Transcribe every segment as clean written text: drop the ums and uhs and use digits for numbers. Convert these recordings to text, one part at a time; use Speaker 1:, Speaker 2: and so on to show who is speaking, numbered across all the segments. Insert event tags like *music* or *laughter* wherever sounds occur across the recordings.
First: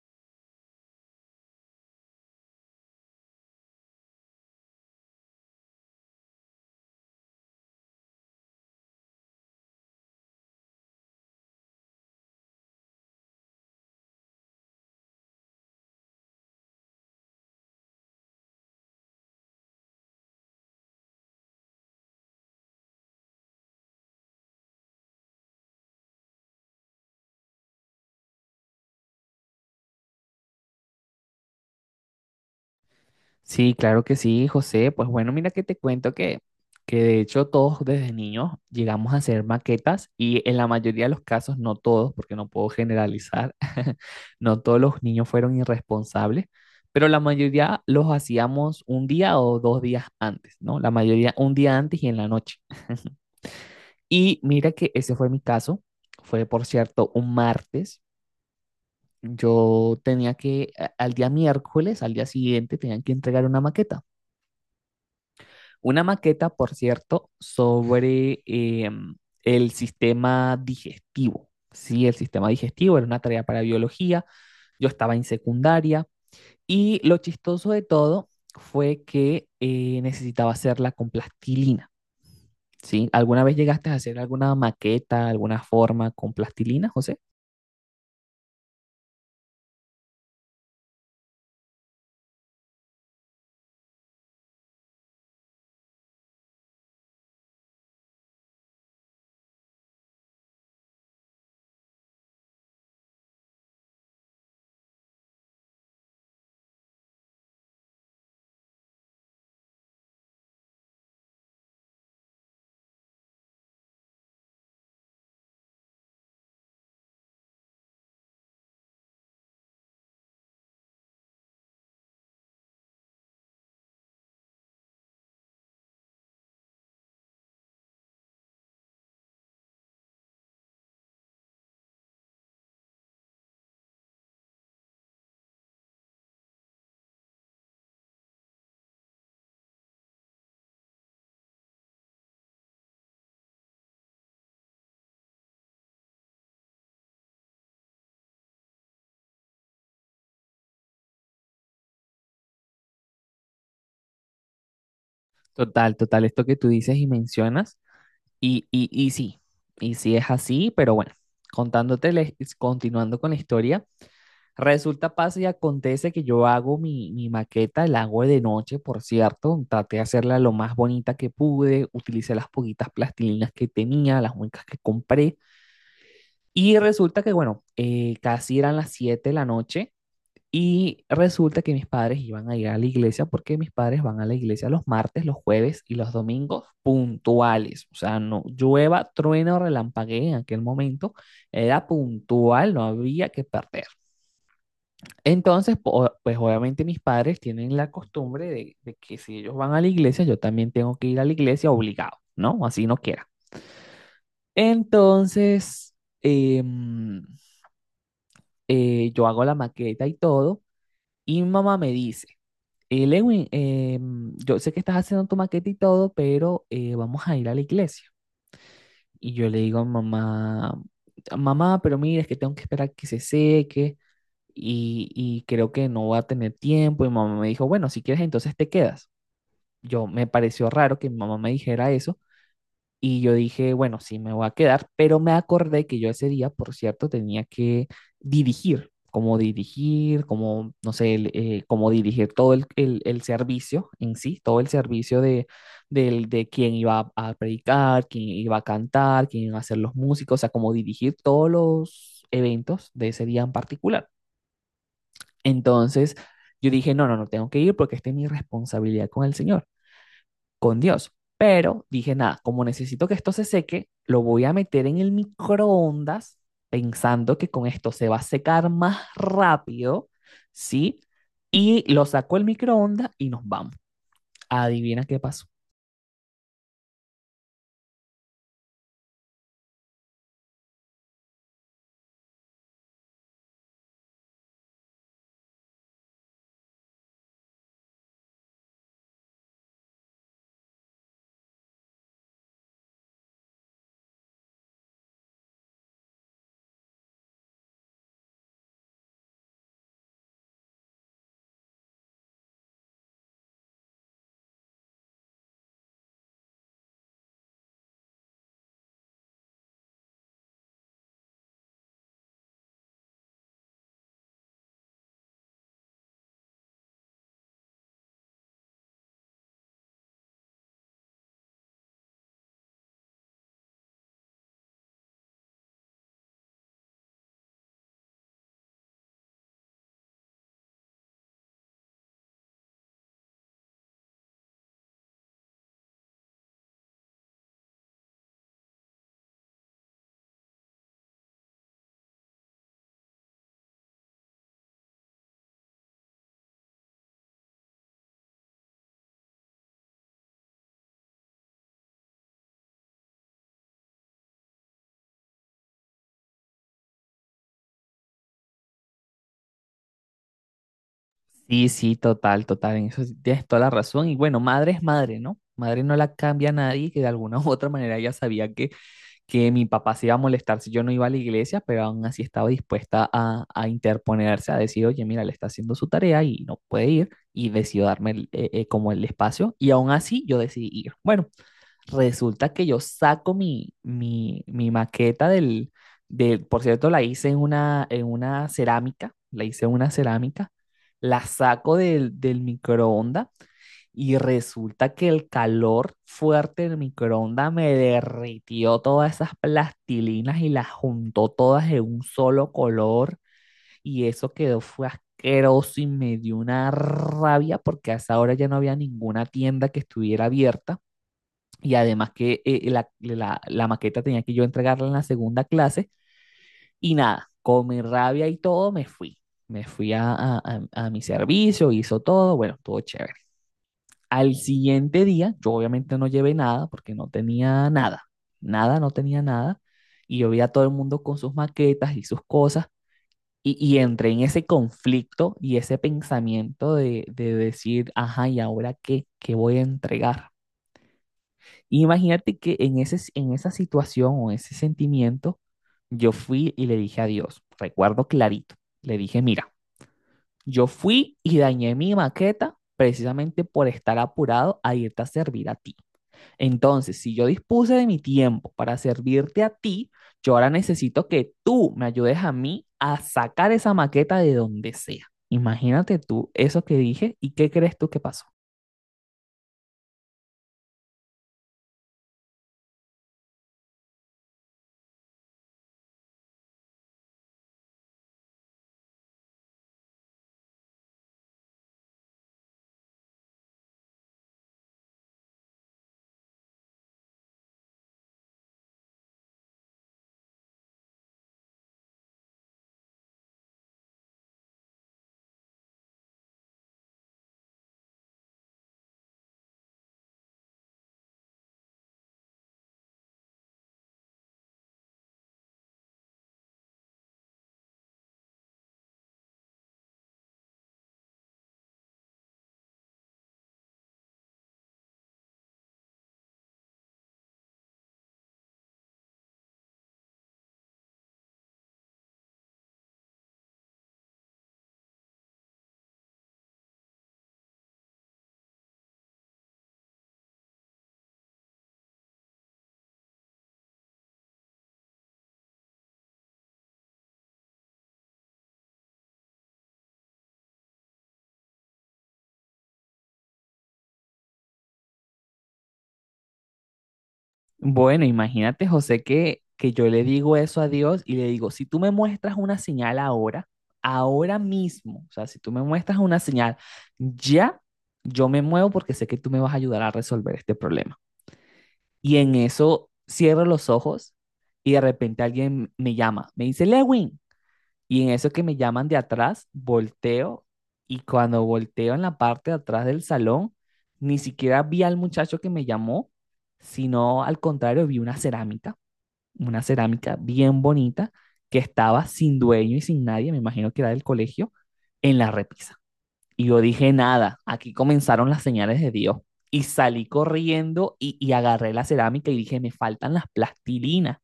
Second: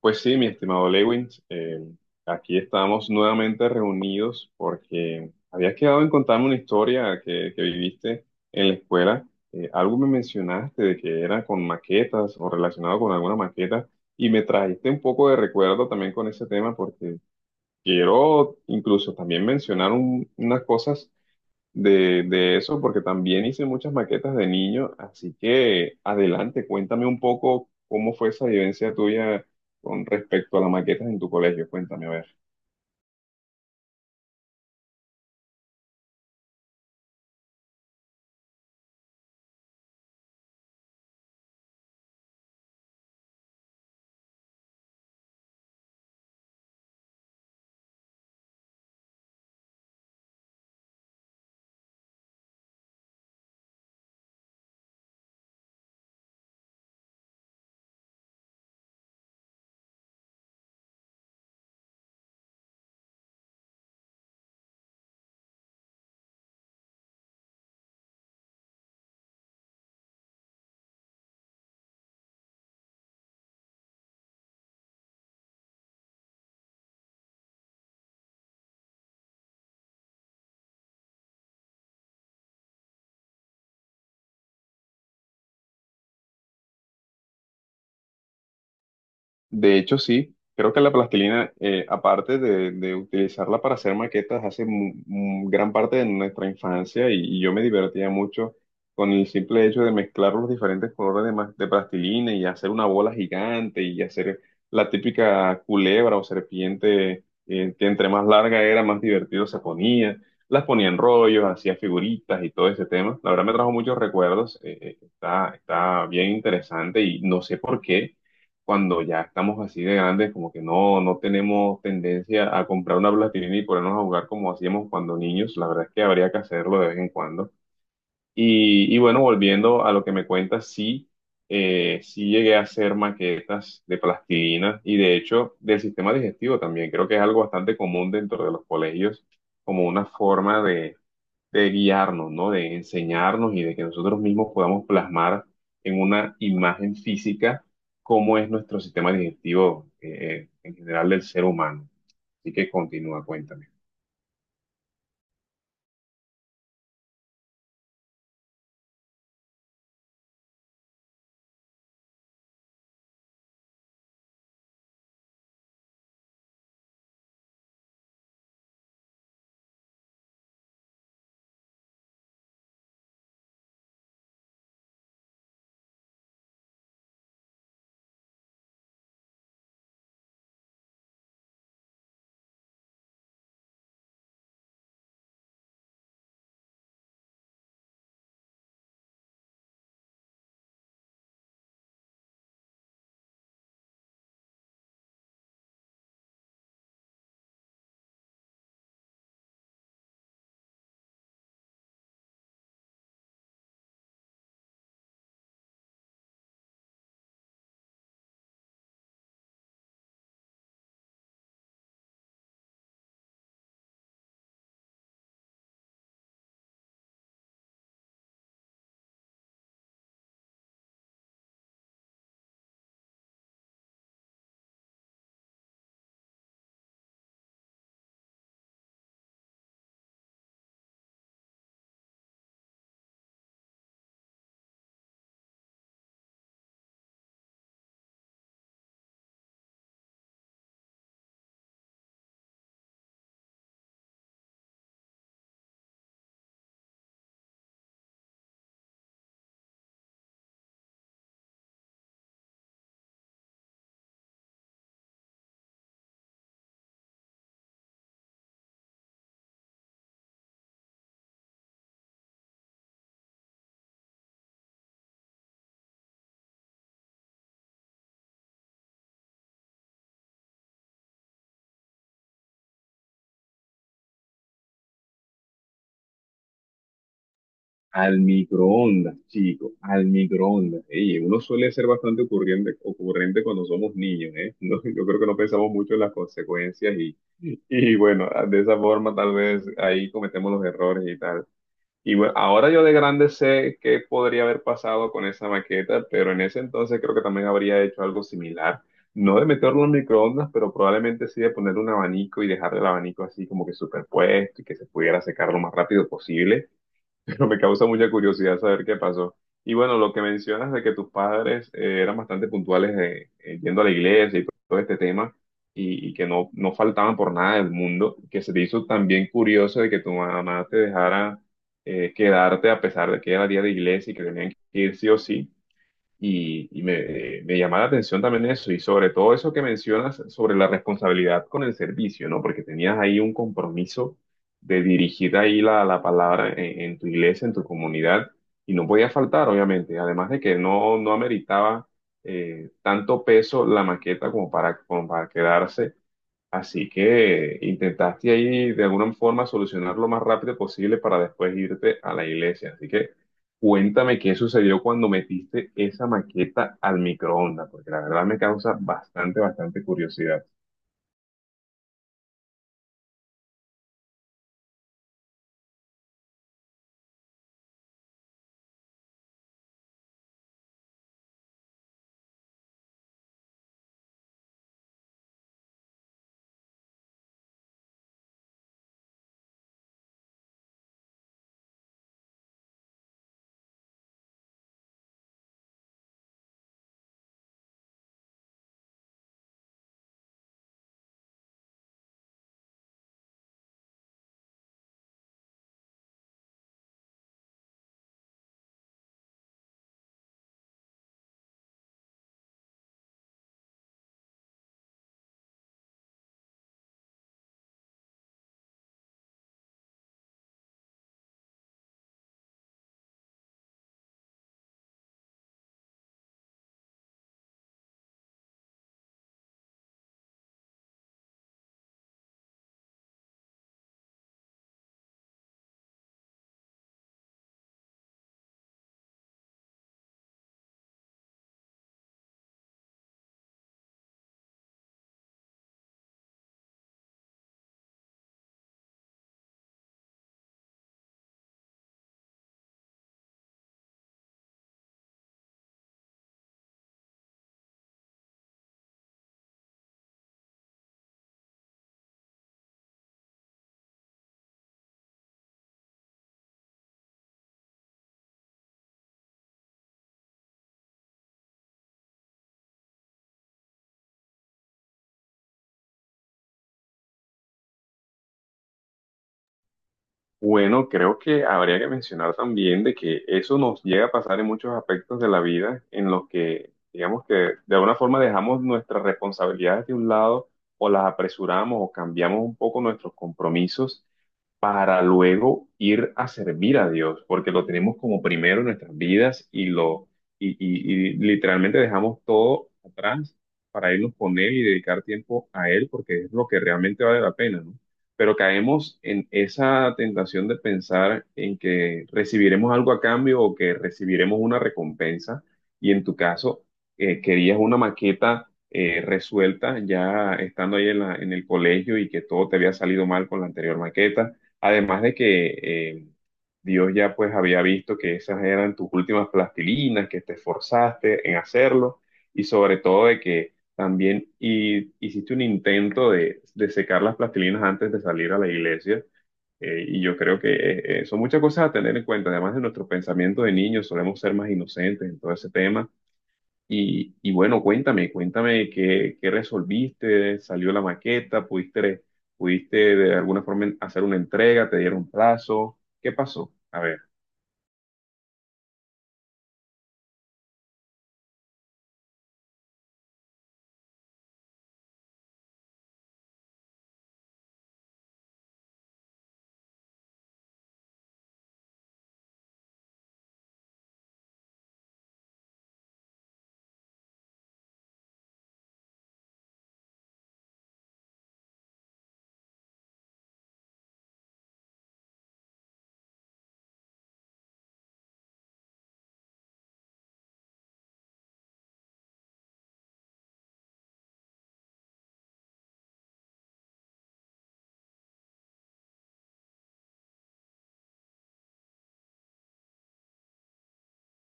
Speaker 1: Pues sí, mi estimado Lewins, aquí estamos nuevamente reunidos porque habías quedado en contarme una historia que viviste en la escuela. Algo me mencionaste de que era con maquetas o relacionado con alguna maqueta, y me trajiste un poco de recuerdo también con ese tema, porque quiero incluso también mencionar unas cosas de eso, porque también hice muchas maquetas de niño, así que adelante, cuéntame un poco cómo fue esa vivencia tuya con respecto a las maquetas en tu colegio. Cuéntame, a ver.
Speaker 2: Sí, claro que sí, José. Pues bueno, mira que te cuento que de hecho todos desde niños llegamos a hacer maquetas y en la mayoría de los casos, no todos, porque no puedo generalizar, *laughs* no todos los niños fueron irresponsables, pero la mayoría los hacíamos un día o dos días antes, ¿no? La mayoría un día antes y en la noche. *laughs* Y mira que ese fue mi caso. Fue, por cierto, un martes. Yo tenía que al día miércoles, al día siguiente, tenían que entregar una maqueta. Una maqueta, por cierto, sobre el sistema digestivo. Sí, el sistema digestivo era una tarea para biología, yo estaba en secundaria y lo chistoso de todo fue que necesitaba hacerla con plastilina. ¿Sí? ¿Alguna vez llegaste a hacer alguna maqueta, alguna forma con plastilina, José?
Speaker 1: De hecho, sí, creo que la plastilina, aparte de utilizarla para hacer maquetas, hace gran parte de nuestra infancia, y yo me divertía mucho con el simple hecho de mezclar los diferentes colores de plastilina y hacer una bola gigante y hacer la típica culebra o serpiente, que entre más larga era, más divertido se ponía. Las ponía en rollos, hacía figuritas y todo ese tema. La verdad me trajo muchos recuerdos. Está bien interesante, y no sé por qué cuando ya estamos así de grandes, como que no tenemos tendencia a comprar una plastilina y ponernos a jugar como hacíamos cuando niños. La verdad es que habría que hacerlo de vez en cuando. Y bueno, volviendo a lo que me cuentas, sí, sí llegué a hacer maquetas de plastilina, y de hecho del sistema digestivo también. Creo que es algo bastante común dentro de los colegios, como una forma de guiarnos, ¿no? De enseñarnos y de que nosotros mismos podamos plasmar en una imagen física cómo es nuestro sistema digestivo, en general del ser humano. Así que continúa, cuéntame.
Speaker 2: Total, total, esto que tú dices y mencionas. Y sí, y sí es así, pero bueno, contándote, continuando con la historia. Resulta, pasa y acontece que yo hago mi maqueta, la hago de noche, por cierto. Traté de hacerla lo más bonita que pude, utilicé las poquitas plastilinas que tenía, las únicas que compré. Y resulta que, bueno, casi eran las 7 de la noche y resulta que mis padres iban a ir a la iglesia porque mis padres van a la iglesia los martes, los jueves y los domingos puntuales. O sea, no llueva, trueno, relampaguee en aquel momento, era puntual, no había que perder. Entonces, pues obviamente mis padres tienen la costumbre de que si ellos van a la iglesia, yo también tengo que ir a la iglesia obligado, ¿no? Así no quiera. Entonces, em, yo hago la maqueta y todo, y mi mamá me dice, Lewin, yo sé que estás haciendo tu maqueta y todo, pero vamos a ir a la iglesia. Y yo le digo, mamá, mamá, pero mira, es que tengo que esperar que se seque. Y creo que no va a tener tiempo. Y mi mamá me dijo, bueno, si quieres, entonces te quedas. Yo me pareció raro que mi mamá me dijera eso y yo dije, bueno, sí, me voy a quedar, pero me acordé que yo ese día, por cierto, tenía que dirigir, como, no sé, como dirigir todo el servicio en sí, todo el servicio de, de quién iba a predicar, quién iba a cantar, quién iba a ser los músicos, o sea, como dirigir todos los eventos de ese día en particular. Entonces yo dije, no tengo que ir porque esta es mi responsabilidad con el Señor, con Dios. Pero dije, nada, como necesito que esto se seque, lo voy a meter en el microondas pensando que con esto se va a secar más rápido, ¿sí? Y lo saco el microondas y nos vamos. Adivina qué pasó.
Speaker 1: Al microondas, chico, al microondas. Ey, uno suele ser bastante ocurrente, ocurrente cuando somos niños, ¿eh? *laughs* No, yo creo que no pensamos mucho en las consecuencias, y bueno, de esa forma tal vez ahí cometemos los errores y tal. Y bueno, ahora yo de grande sé qué podría haber pasado con esa maqueta, pero en ese entonces creo que también habría hecho algo similar. No de meterlo en microondas, pero probablemente sí de poner un abanico y dejar el abanico así como que superpuesto y que se pudiera secar lo más rápido posible, pero me causa mucha curiosidad saber qué pasó. Y bueno, lo que mencionas de que tus padres eran bastante puntuales yendo a la iglesia y todo este tema, y que no faltaban por nada del mundo, que se te hizo también curioso de que tu mamá te dejara quedarte a pesar de que era día de iglesia y que tenían que ir sí o sí. Me llama la atención también eso, y sobre todo eso que mencionas sobre la responsabilidad con el servicio, ¿no? Porque tenías ahí un compromiso de dirigir ahí la palabra en tu iglesia, en tu comunidad, y no podía faltar, obviamente, además de que no ameritaba tanto peso la maqueta como para, como para quedarse. Así que intentaste ahí de alguna forma solucionar lo más rápido posible para después irte a la iglesia. Así que cuéntame qué sucedió cuando metiste esa maqueta al microondas, porque la verdad me causa bastante, bastante curiosidad.
Speaker 2: Sí, sí, total, total, en eso sí tienes toda la razón. Y bueno, madre es madre, ¿no? Madre no la cambia a nadie que de alguna u otra manera ya sabía que mi papá se iba a molestar si yo no iba a la iglesia, pero aún así estaba dispuesta a interponerse, a decir, oye, mira, le está haciendo su tarea y no puede ir, y decidió darme como el espacio, y aún así yo decidí ir. Bueno, resulta que yo saco mi maqueta del, por cierto, la hice en una cerámica, la hice en una cerámica, la saco del microondas y resulta que el calor fuerte del microondas me derritió todas esas plastilinas y las juntó todas en un solo color. Y eso quedó, fue asqueroso y me dio una rabia porque a esa hora ya no había ninguna tienda que estuviera abierta. Y además que la maqueta tenía que yo entregarla en la segunda clase. Y nada, con mi rabia y todo me fui. Me fui a mi servicio, hizo todo, bueno, estuvo chévere. Al siguiente día, yo obviamente no llevé nada porque no tenía nada, nada, no tenía nada. Y yo vi a todo el mundo con sus maquetas y sus cosas. Y entré en ese conflicto y ese pensamiento de decir, ajá, ¿y ahora qué? ¿Qué voy a entregar? Imagínate que en en esa situación o ese sentimiento, yo fui y le dije a Dios, recuerdo clarito, le dije, mira, yo fui y dañé mi maqueta precisamente por estar apurado a irte a servir a ti. Entonces, si yo dispuse de mi tiempo para servirte a ti, yo ahora necesito que tú me ayudes a mí a sacar esa maqueta de donde sea. Imagínate tú eso que dije y qué crees tú que pasó.
Speaker 1: Bueno, creo que habría que mencionar también de que eso nos llega a pasar en muchos aspectos de la vida, en los que, digamos que de alguna forma dejamos nuestras responsabilidades de un lado, o las apresuramos o cambiamos un poco nuestros compromisos para luego ir a servir a Dios, porque lo tenemos como primero en nuestras vidas y lo y literalmente dejamos todo atrás para irnos con Él y dedicar tiempo a Él, porque es lo que realmente vale la pena, ¿no? Pero caemos en esa tentación de pensar en que recibiremos algo a cambio o que recibiremos una recompensa, y en tu caso, querías una maqueta resuelta, ya estando ahí en en el colegio, y que todo te había salido mal con la anterior maqueta. Además de que Dios ya pues había visto que esas eran tus últimas plastilinas, que te esforzaste en hacerlo, y sobre todo de que también hiciste un intento de secar las plastilinas antes de salir a la iglesia. Y yo creo que son muchas cosas a tener en cuenta. Además de nuestro pensamiento de niños, solemos ser más inocentes en todo ese tema. Y bueno, cuéntame, cuéntame qué resolviste, salió la maqueta, pudiste, pudiste de alguna forma hacer una entrega, te dieron plazo, ¿qué pasó? A ver,
Speaker 2: Bueno, imagínate, José, que yo le digo eso a Dios y le digo, si tú me muestras una señal ahora, ahora mismo, o sea, si tú me muestras una señal, ya yo me muevo porque sé que tú me vas a ayudar a resolver este problema. Y en eso cierro los ojos y de repente alguien me llama, me dice Lewin. Y en eso que me llaman de atrás, volteo y cuando volteo en la parte de atrás del salón, ni siquiera vi al muchacho que me llamó, sino al contrario, vi una cerámica bien bonita que estaba sin dueño y sin nadie, me imagino que era del colegio, en la repisa. Y yo dije, nada, aquí comenzaron las señales de Dios. Y salí corriendo y agarré la cerámica y dije, me faltan las plastilinas.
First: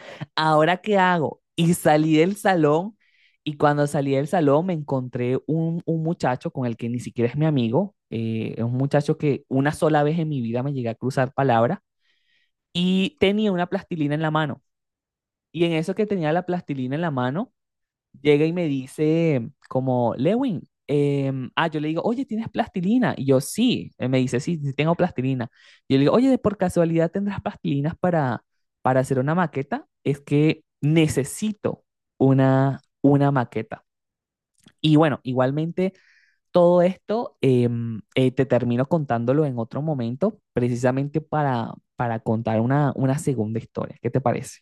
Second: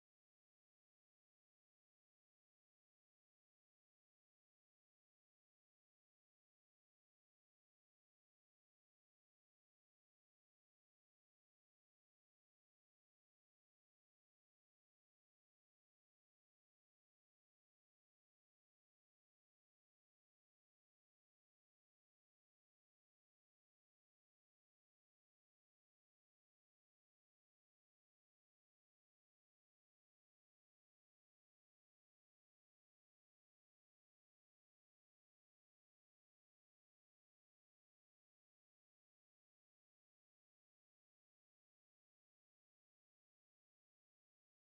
Speaker 2: *laughs* ¿Ahora qué hago? Y salí del salón y cuando salí del salón me encontré un muchacho con el que ni siquiera es mi amigo. Es un muchacho que una sola vez en mi vida me llegué a cruzar palabras y tenía una plastilina en la mano. Y en eso que tenía la plastilina en la mano, llega y me dice como, Lewin, yo le digo, oye, ¿tienes plastilina? Y yo, sí, Él me dice, sí, sí tengo plastilina. Yo le digo, oye, ¿de por casualidad tendrás plastilinas para hacer una maqueta? Es que necesito una maqueta. Y bueno, igualmente todo esto te termino contándolo en otro momento, precisamente para contar una segunda historia. ¿Qué te parece?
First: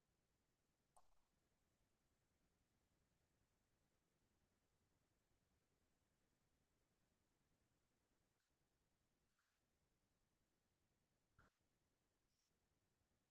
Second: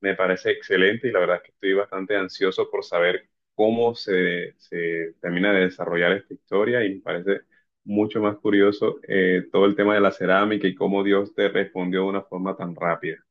Speaker 1: me parece excelente, y la verdad es que estoy bastante ansioso por saber cómo se termina de desarrollar esta historia, y me parece mucho más curioso todo el tema de la cerámica y cómo Dios te respondió de una forma tan rápida.